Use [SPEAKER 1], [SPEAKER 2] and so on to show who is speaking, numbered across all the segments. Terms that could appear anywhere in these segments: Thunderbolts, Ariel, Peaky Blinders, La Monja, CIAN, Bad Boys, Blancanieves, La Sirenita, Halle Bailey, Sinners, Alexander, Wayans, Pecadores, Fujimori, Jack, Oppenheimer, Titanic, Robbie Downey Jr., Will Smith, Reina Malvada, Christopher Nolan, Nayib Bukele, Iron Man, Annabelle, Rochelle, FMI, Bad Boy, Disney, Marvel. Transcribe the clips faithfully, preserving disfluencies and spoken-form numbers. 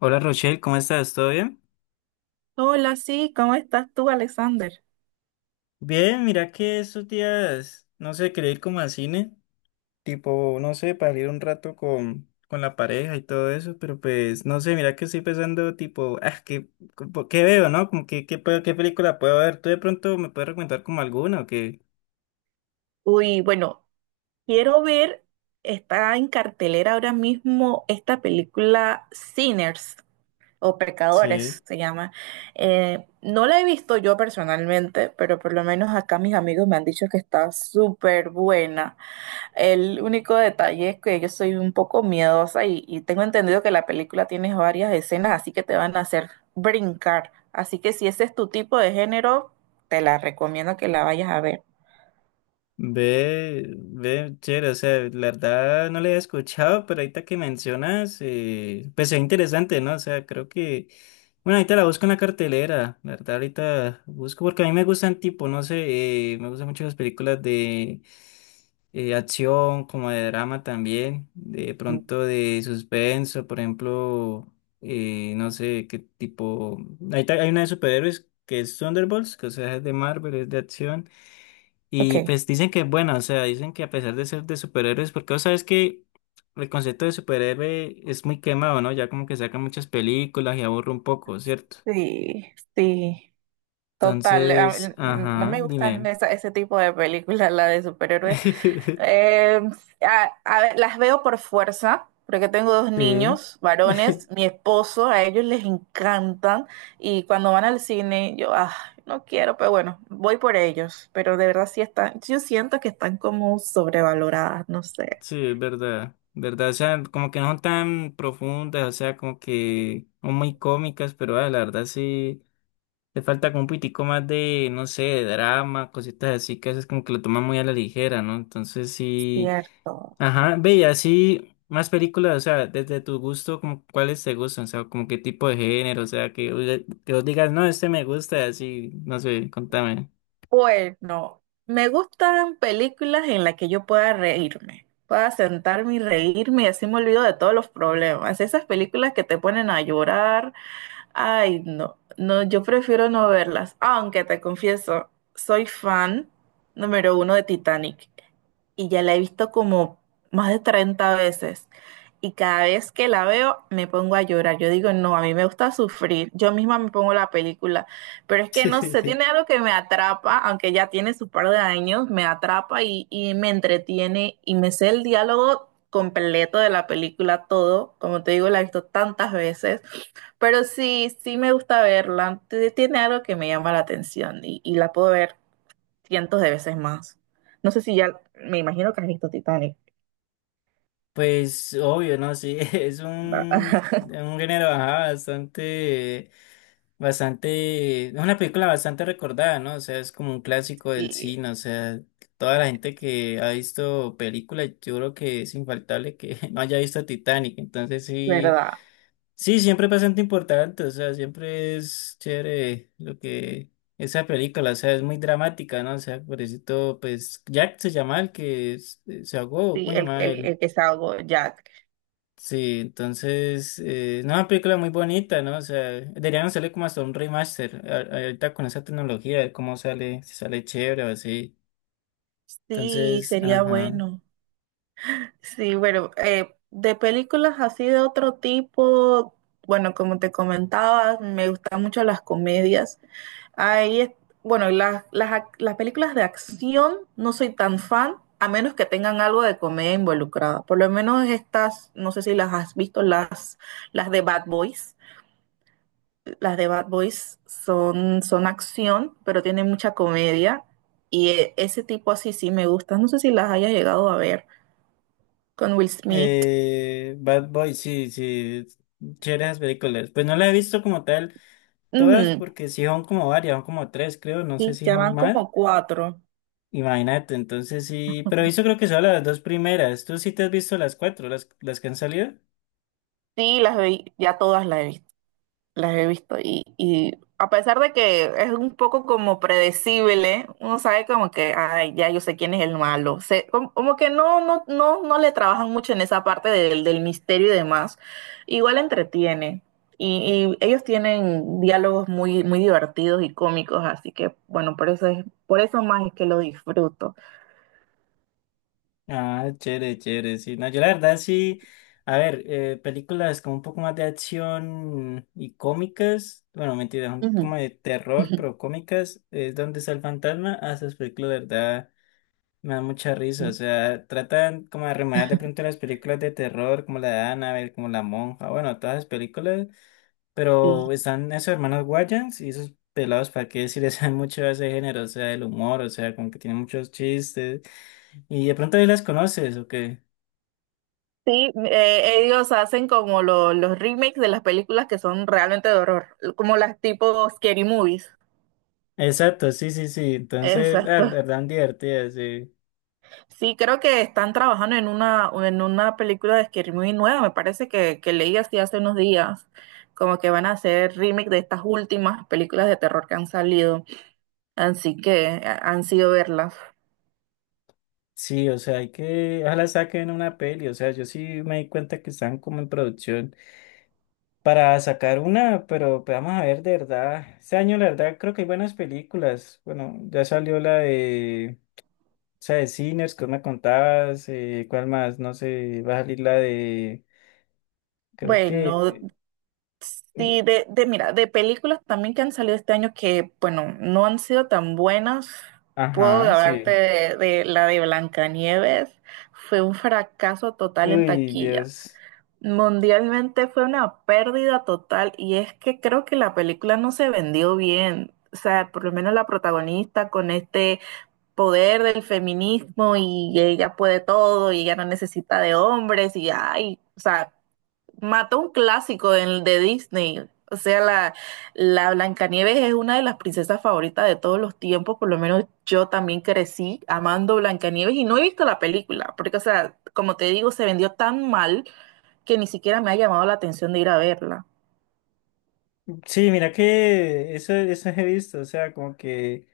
[SPEAKER 1] Hola Rochelle, ¿cómo estás? ¿Todo bien?
[SPEAKER 2] Hola, sí, ¿cómo estás tú, Alexander?
[SPEAKER 1] Bien, mira que estos días, no sé, quería ir como al cine, tipo, no sé, para ir un rato con, con la pareja y todo eso, pero pues, no sé, mira que estoy pensando, tipo, ah, ¿qué, como- qué veo, no? Como que, qué, puedo- ¿qué película puedo ver? ¿Tú de pronto me puedes recomendar como alguna o qué?
[SPEAKER 2] Uy, bueno, quiero ver, está en cartelera ahora mismo esta película Sinners o Pecadores
[SPEAKER 1] Sí.
[SPEAKER 2] se llama. Eh, no la he visto yo personalmente, pero por lo menos acá mis amigos me han dicho que está súper buena. El único detalle es que yo soy un poco miedosa y, y tengo entendido que la película tiene varias escenas, así que te van a hacer brincar. Así que si ese es tu tipo de género, te la recomiendo que la vayas a ver.
[SPEAKER 1] Ve, ve, chévere, o sea, la verdad no le había escuchado, pero ahorita que mencionas, eh, pues es interesante, ¿no? O sea, creo que, bueno, ahorita la busco en la cartelera, la verdad ahorita busco, porque a mí me gustan tipo, no sé, eh, me gustan mucho las películas de eh, acción, como de drama también, de pronto de suspenso, por ejemplo, eh, no sé, qué tipo, ahorita hay una de superhéroes que es Thunderbolts, que o sea, es de Marvel, es de acción.
[SPEAKER 2] Ok,
[SPEAKER 1] Y pues dicen que es buena, o sea, dicen que a pesar de ser de superhéroes, porque vos sabes que el concepto de superhéroe es muy quemado, ¿no? Ya como que sacan muchas películas y aburre un poco, ¿cierto?
[SPEAKER 2] sí, sí, total. a-
[SPEAKER 1] Entonces,
[SPEAKER 2] n- No
[SPEAKER 1] ajá,
[SPEAKER 2] me gustan
[SPEAKER 1] dime.
[SPEAKER 2] esa- ese tipo de películas, la de superhéroes. Eh, a- a ver, las veo por fuerza, porque tengo dos
[SPEAKER 1] Sí.
[SPEAKER 2] niños, varones, mi esposo, a ellos les encantan y cuando van al cine yo, ah, no quiero, pero bueno, voy por ellos, pero de verdad sí están, yo siento que están como sobrevaloradas, no sé.
[SPEAKER 1] Sí, es verdad, verdad, o sea, como que no son tan profundas, o sea, como que son muy cómicas, pero ah, la verdad sí. Le falta como un pitico más de, no sé, de drama, cositas así que a veces como que lo toman muy a la ligera, ¿no? Entonces sí.
[SPEAKER 2] Cierto.
[SPEAKER 1] Ajá, ve, y así más películas, o sea, desde tu gusto, como cuáles te gustan, o sea, como qué tipo de género, o sea, que, vos que vos digas, no, este me gusta, así, no sé, contame.
[SPEAKER 2] Bueno, me gustan películas en las que yo pueda reírme, pueda sentarme y reírme y así me olvido de todos los problemas. Esas películas que te ponen a llorar, ay, no, no, yo prefiero no verlas, aunque te confieso, soy fan número uno de Titanic y ya la he visto como más de treinta veces y cada vez que la veo me pongo a llorar. Yo digo, no, a mí me gusta sufrir, yo misma me pongo la película, pero es que no sé, tiene algo que me atrapa, aunque ya tiene su par de años, me atrapa y, y me entretiene y me sé el diálogo completo de la película, todo, como te digo, la he visto tantas veces. Pero sí, sí me gusta verla. T- Tiene algo que me llama la atención y, y la puedo ver cientos de veces más. No sé si ya, me imagino que has visto Titanic,
[SPEAKER 1] Pues obvio, ¿no? Sí, es
[SPEAKER 2] ¿verdad?
[SPEAKER 1] un, un género, ajá, bastante. Bastante, es una película bastante recordada, ¿no? O sea, es como un clásico del
[SPEAKER 2] Sí,
[SPEAKER 1] cine, o sea, toda la gente que ha visto películas, yo creo que es infaltable que no haya visto Titanic, entonces sí,
[SPEAKER 2] ¿verdad?
[SPEAKER 1] sí, siempre es bastante importante, o sea, siempre es chévere lo que esa película, o sea, es muy dramática, ¿no? O sea, por eso, pues, Jack se llama el que es- eh, se ahogó,
[SPEAKER 2] Sí,
[SPEAKER 1] ¿cómo se
[SPEAKER 2] el,
[SPEAKER 1] llamaba
[SPEAKER 2] el,
[SPEAKER 1] él?
[SPEAKER 2] el que es algo Jack.
[SPEAKER 1] Sí, entonces, eh, no, una película muy bonita, ¿no? O sea, deberían salir como hasta un remaster, a- ahorita con esa tecnología, a ver cómo sale, si sale chévere o así.
[SPEAKER 2] Sí,
[SPEAKER 1] Entonces,
[SPEAKER 2] sería
[SPEAKER 1] ajá.
[SPEAKER 2] bueno. Sí, bueno, eh, de películas así de otro tipo, bueno, como te comentaba, me gustan mucho las comedias. Ahí es, bueno, y las, las, ac- las películas de acción no soy tan fan, a menos que tengan algo de comedia involucrada. Por lo menos estas, no sé si las has visto, las, las de Bad Boys. Las de Bad Boys son, son acción, pero tienen mucha comedia. Y eh, ese tipo así sí me gusta. No sé si las hayas llegado a ver con Will Smith.
[SPEAKER 1] Eh, Bad Boy, sí, sí, chévere esas películas. Pues no la he visto como tal todas,
[SPEAKER 2] Ujú.
[SPEAKER 1] porque sí son como varias, son como tres, creo, no sé
[SPEAKER 2] Sí,
[SPEAKER 1] si
[SPEAKER 2] ya
[SPEAKER 1] son
[SPEAKER 2] van
[SPEAKER 1] más.
[SPEAKER 2] como cuatro.
[SPEAKER 1] Imagínate, entonces sí, pero he visto creo que son las dos primeras. ¿Tú sí te has visto las cuatro, las, las que han salido?
[SPEAKER 2] Sí, las vi, ya todas las he visto. Las he visto y, y a pesar de que es un poco como predecible, uno sabe como que, ay, ya yo sé quién es el malo. Se, como, como que no, no, no, no le trabajan mucho en esa parte del, del misterio y demás. Igual entretiene. Y, y ellos tienen diálogos muy, muy divertidos y cómicos, así que bueno, por eso es, por eso más es que lo disfruto.
[SPEAKER 1] Ah, chévere, chévere, sí. No, yo la verdad sí, a ver, eh, películas como un poco más de acción y cómicas, bueno, mentira, son
[SPEAKER 2] Ujú,
[SPEAKER 1] como de terror,
[SPEAKER 2] ujú,
[SPEAKER 1] pero cómicas, es donde está el fantasma, a esas películas, la verdad, me da mucha risa, o sea, tratan como de rememorar de pronto las películas de terror, como la de Annabelle, como La Monja, bueno, todas las películas,
[SPEAKER 2] ujú.
[SPEAKER 1] pero están esos hermanos Wayans y esos pelados, ¿para qué decir? Saben mucho de ese género, o sea, del humor, o sea, como que tienen muchos chistes. Y de pronto ahí las conoces, ¿o qué?
[SPEAKER 2] Sí, eh, ellos hacen como lo- los remakes de las películas que son realmente de horror, como las tipo scary movies.
[SPEAKER 1] Exacto, sí, sí, sí. Entonces, ah, la
[SPEAKER 2] Exacto.
[SPEAKER 1] verdad, divertidas, sí.
[SPEAKER 2] Sí, creo que están trabajando en una, en una película de scary movie nueva, me parece que, que leí así hace unos días, como que van a hacer remake de estas últimas películas de terror que han salido, así que eh, han sido verlas.
[SPEAKER 1] Sí, o sea, hay que, ojalá saquen una peli, o sea, yo sí me di cuenta que están como en producción para sacar una, pero pues, vamos a ver, de verdad. Este año, la verdad, creo que hay buenas películas. Bueno, ya salió la de… O sea, de Sinners, ¿qué me contabas? Eh, ¿cuál más? No sé, va a salir la de… Creo
[SPEAKER 2] Bueno,
[SPEAKER 1] que… mm,
[SPEAKER 2] sí, de, de, mira, de películas también que han salido este año que, bueno, no han sido tan buenas. Puedo
[SPEAKER 1] Ajá, sí.
[SPEAKER 2] hablarte de, de, la de Blancanieves. Fue un fracaso total en
[SPEAKER 1] Uy,
[SPEAKER 2] taquilla.
[SPEAKER 1] Dios.
[SPEAKER 2] Mundialmente fue una pérdida total y es que creo que la película no se vendió bien. O sea, por lo menos la protagonista con este poder del feminismo y ella puede todo y ella no necesita de hombres y ay, o sea, mató un clásico de, de Disney. O sea, la, la Blancanieves es una de las princesas favoritas de todos los tiempos. Por lo menos yo también crecí amando Blancanieves y no he visto la película, porque, o sea, como te digo, se vendió tan mal que ni siquiera me ha llamado la atención de ir a verla.
[SPEAKER 1] Sí, mira que eso, eso he visto, o sea, como que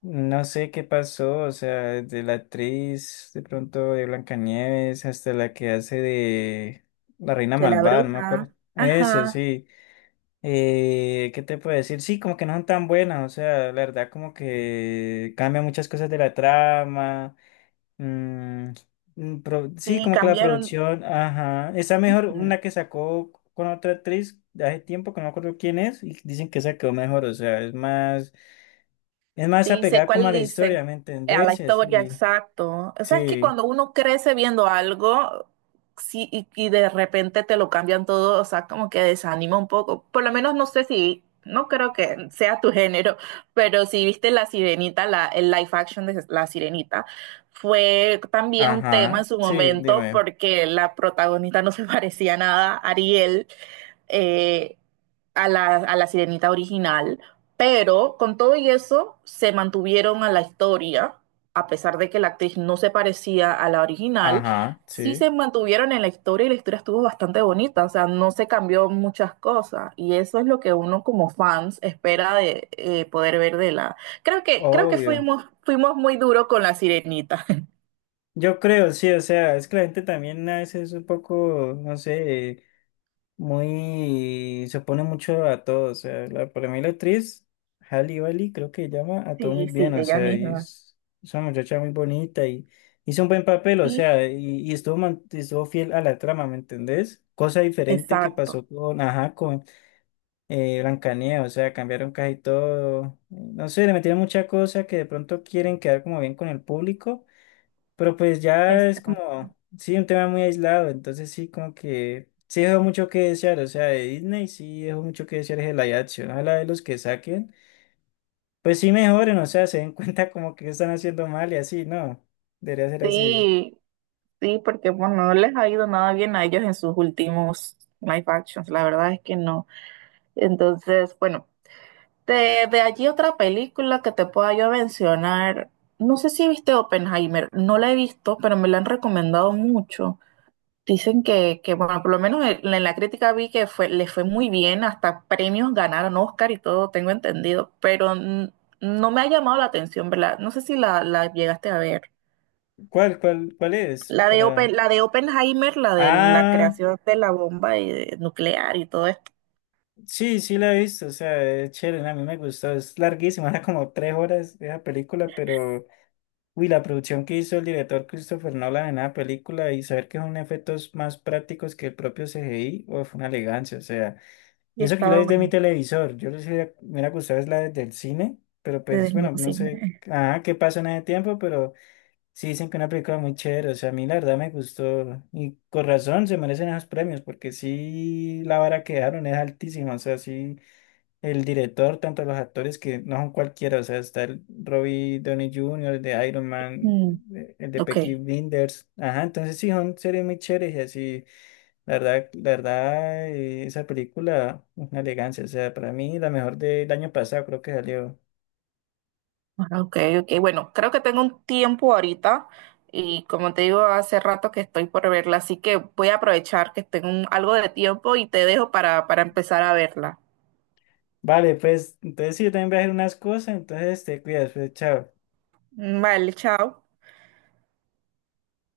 [SPEAKER 1] no sé qué pasó, o sea, de la actriz de pronto de Blancanieves hasta la que hace de la Reina
[SPEAKER 2] De la
[SPEAKER 1] Malvada, no me
[SPEAKER 2] bruja.
[SPEAKER 1] acuerdo. Eso,
[SPEAKER 2] Ajá.
[SPEAKER 1] sí. Eh, ¿qué te puedo decir? Sí, como que no son tan buenas, o sea, la verdad como que cambia muchas cosas de la trama. Mm, mm, pro- sí,
[SPEAKER 2] Sí,
[SPEAKER 1] como que la
[SPEAKER 2] cambiaron.
[SPEAKER 1] producción, ajá. Está mejor una que sacó con otra actriz de hace tiempo, que no me acuerdo quién es, y dicen que esa quedó mejor, o sea, es más, es más
[SPEAKER 2] Sí, sé
[SPEAKER 1] apegada como a
[SPEAKER 2] cuál
[SPEAKER 1] la historia,
[SPEAKER 2] dice.
[SPEAKER 1] ¿me
[SPEAKER 2] Eh, A la
[SPEAKER 1] entendés? Y
[SPEAKER 2] historia,
[SPEAKER 1] así,
[SPEAKER 2] exacto. O sea, es que
[SPEAKER 1] sí,
[SPEAKER 2] cuando uno crece viendo algo, sí, y, y de repente te lo cambian todo, o sea, como que desanima un poco. Por lo menos no sé si, no creo que sea tu género, pero si viste La Sirenita, la, el live action de La Sirenita, fue también un tema
[SPEAKER 1] ajá,
[SPEAKER 2] en su
[SPEAKER 1] sí,
[SPEAKER 2] momento
[SPEAKER 1] dime,
[SPEAKER 2] porque la protagonista no se parecía nada a Ariel, eh, a la, a la sirenita original, pero con todo y eso se mantuvieron a la historia, a pesar de que la actriz no se parecía a la original,
[SPEAKER 1] ajá,
[SPEAKER 2] sí
[SPEAKER 1] sí,
[SPEAKER 2] se mantuvieron en la historia y la historia estuvo bastante bonita, o sea, no se cambió muchas cosas y eso es lo que uno como fans espera de eh, poder ver de la... Creo que, creo que
[SPEAKER 1] obvio.
[SPEAKER 2] fuimos, fuimos muy duros con la sirenita.
[SPEAKER 1] Yo creo, sí, o sea, es que la gente también a veces es un poco, no sé. Muy, se opone mucho a todo, o sea, la, para mí la actriz, Halle Bailey, creo que llama a todo muy
[SPEAKER 2] Sí, sí,
[SPEAKER 1] bien, o
[SPEAKER 2] ella
[SPEAKER 1] sea, y
[SPEAKER 2] misma.
[SPEAKER 1] es, es una muchacha muy bonita y hizo un buen papel, o
[SPEAKER 2] Sí,
[SPEAKER 1] sea, y, y estuvo, man- estuvo fiel a la trama, ¿me entendés? Cosa diferente que pasó
[SPEAKER 2] exacto,
[SPEAKER 1] con, ajá, con eh, Blancanieves, o sea, cambiaron casi todo, no sé, le metieron mucha cosa que de pronto quieren quedar como bien con el público pero pues ya es
[SPEAKER 2] exacto.
[SPEAKER 1] como, sí, un tema muy aislado, entonces sí, como que sí dejó mucho que desear, o sea, de Disney sí dejó mucho que desear el live action, ojalá de los que saquen, pues sí mejoren, o sea, se den cuenta como que están haciendo mal y así, no, debería ser así.
[SPEAKER 2] Sí, sí, porque bueno, no les ha ido nada bien a ellos en sus últimos live actions, la verdad es que no. Entonces, bueno, de, de allí otra película que te pueda yo mencionar, no sé si viste Oppenheimer, no la he visto, pero me la han recomendado mucho. Dicen que, que bueno, por lo menos en, en, la crítica vi que fue, le fue muy bien, hasta premios ganaron Oscar y todo, tengo entendido, pero mm, no me ha llamado la atención, ¿verdad? No sé si la, la llegaste a ver.
[SPEAKER 1] ¿Cuál, cuál, cuál es?
[SPEAKER 2] La de
[SPEAKER 1] Para…
[SPEAKER 2] Open, la de Oppenheimer, la de la
[SPEAKER 1] Ah,
[SPEAKER 2] creación de la bomba y de- nuclear y todo esto.
[SPEAKER 1] sí, sí la he visto, o sea, es chévere, a mí me gustó, es larguísima, era como tres horas esa película, pero… Uy, la producción que hizo el director Christopher Nolan en la película y saber que son efectos más prácticos que el propio C G I, o fue una elegancia, o sea,
[SPEAKER 2] Y
[SPEAKER 1] y eso que yo la
[SPEAKER 2] estaba
[SPEAKER 1] vi de mi
[SPEAKER 2] bueno,
[SPEAKER 1] televisor, yo no sé, me hubiera gustado es la de- del cine, pero
[SPEAKER 2] desde
[SPEAKER 1] pues
[SPEAKER 2] el
[SPEAKER 1] bueno,
[SPEAKER 2] mismo
[SPEAKER 1] no sé,
[SPEAKER 2] cine.
[SPEAKER 1] ah, qué pasó en ese tiempo, pero sí dicen que es una película muy chévere, o sea, a mí la verdad me gustó, y con razón se merecen esos premios, porque sí, la vara que dejaron es altísima, o sea, sí el director, tanto los actores que no son cualquiera, o sea, está el Robbie Downey junior, el de Iron Man,
[SPEAKER 2] Mm,
[SPEAKER 1] eh, el de
[SPEAKER 2] ok,
[SPEAKER 1] Peaky Blinders, ajá, entonces sí, son series muy chéveres y así, la verdad, la verdad, eh, esa película, una elegancia, o sea, para mí la mejor del año pasado creo que salió.
[SPEAKER 2] ah, ok, ok. Bueno, creo que tengo un tiempo ahorita y como te digo, hace rato que estoy por verla, así que voy a aprovechar que tengo un- algo de tiempo y te dejo para, para, empezar a verla.
[SPEAKER 1] Vale, pues, entonces sí, yo también voy a hacer unas cosas, entonces te cuidas, pues, chao.
[SPEAKER 2] Vale, chao.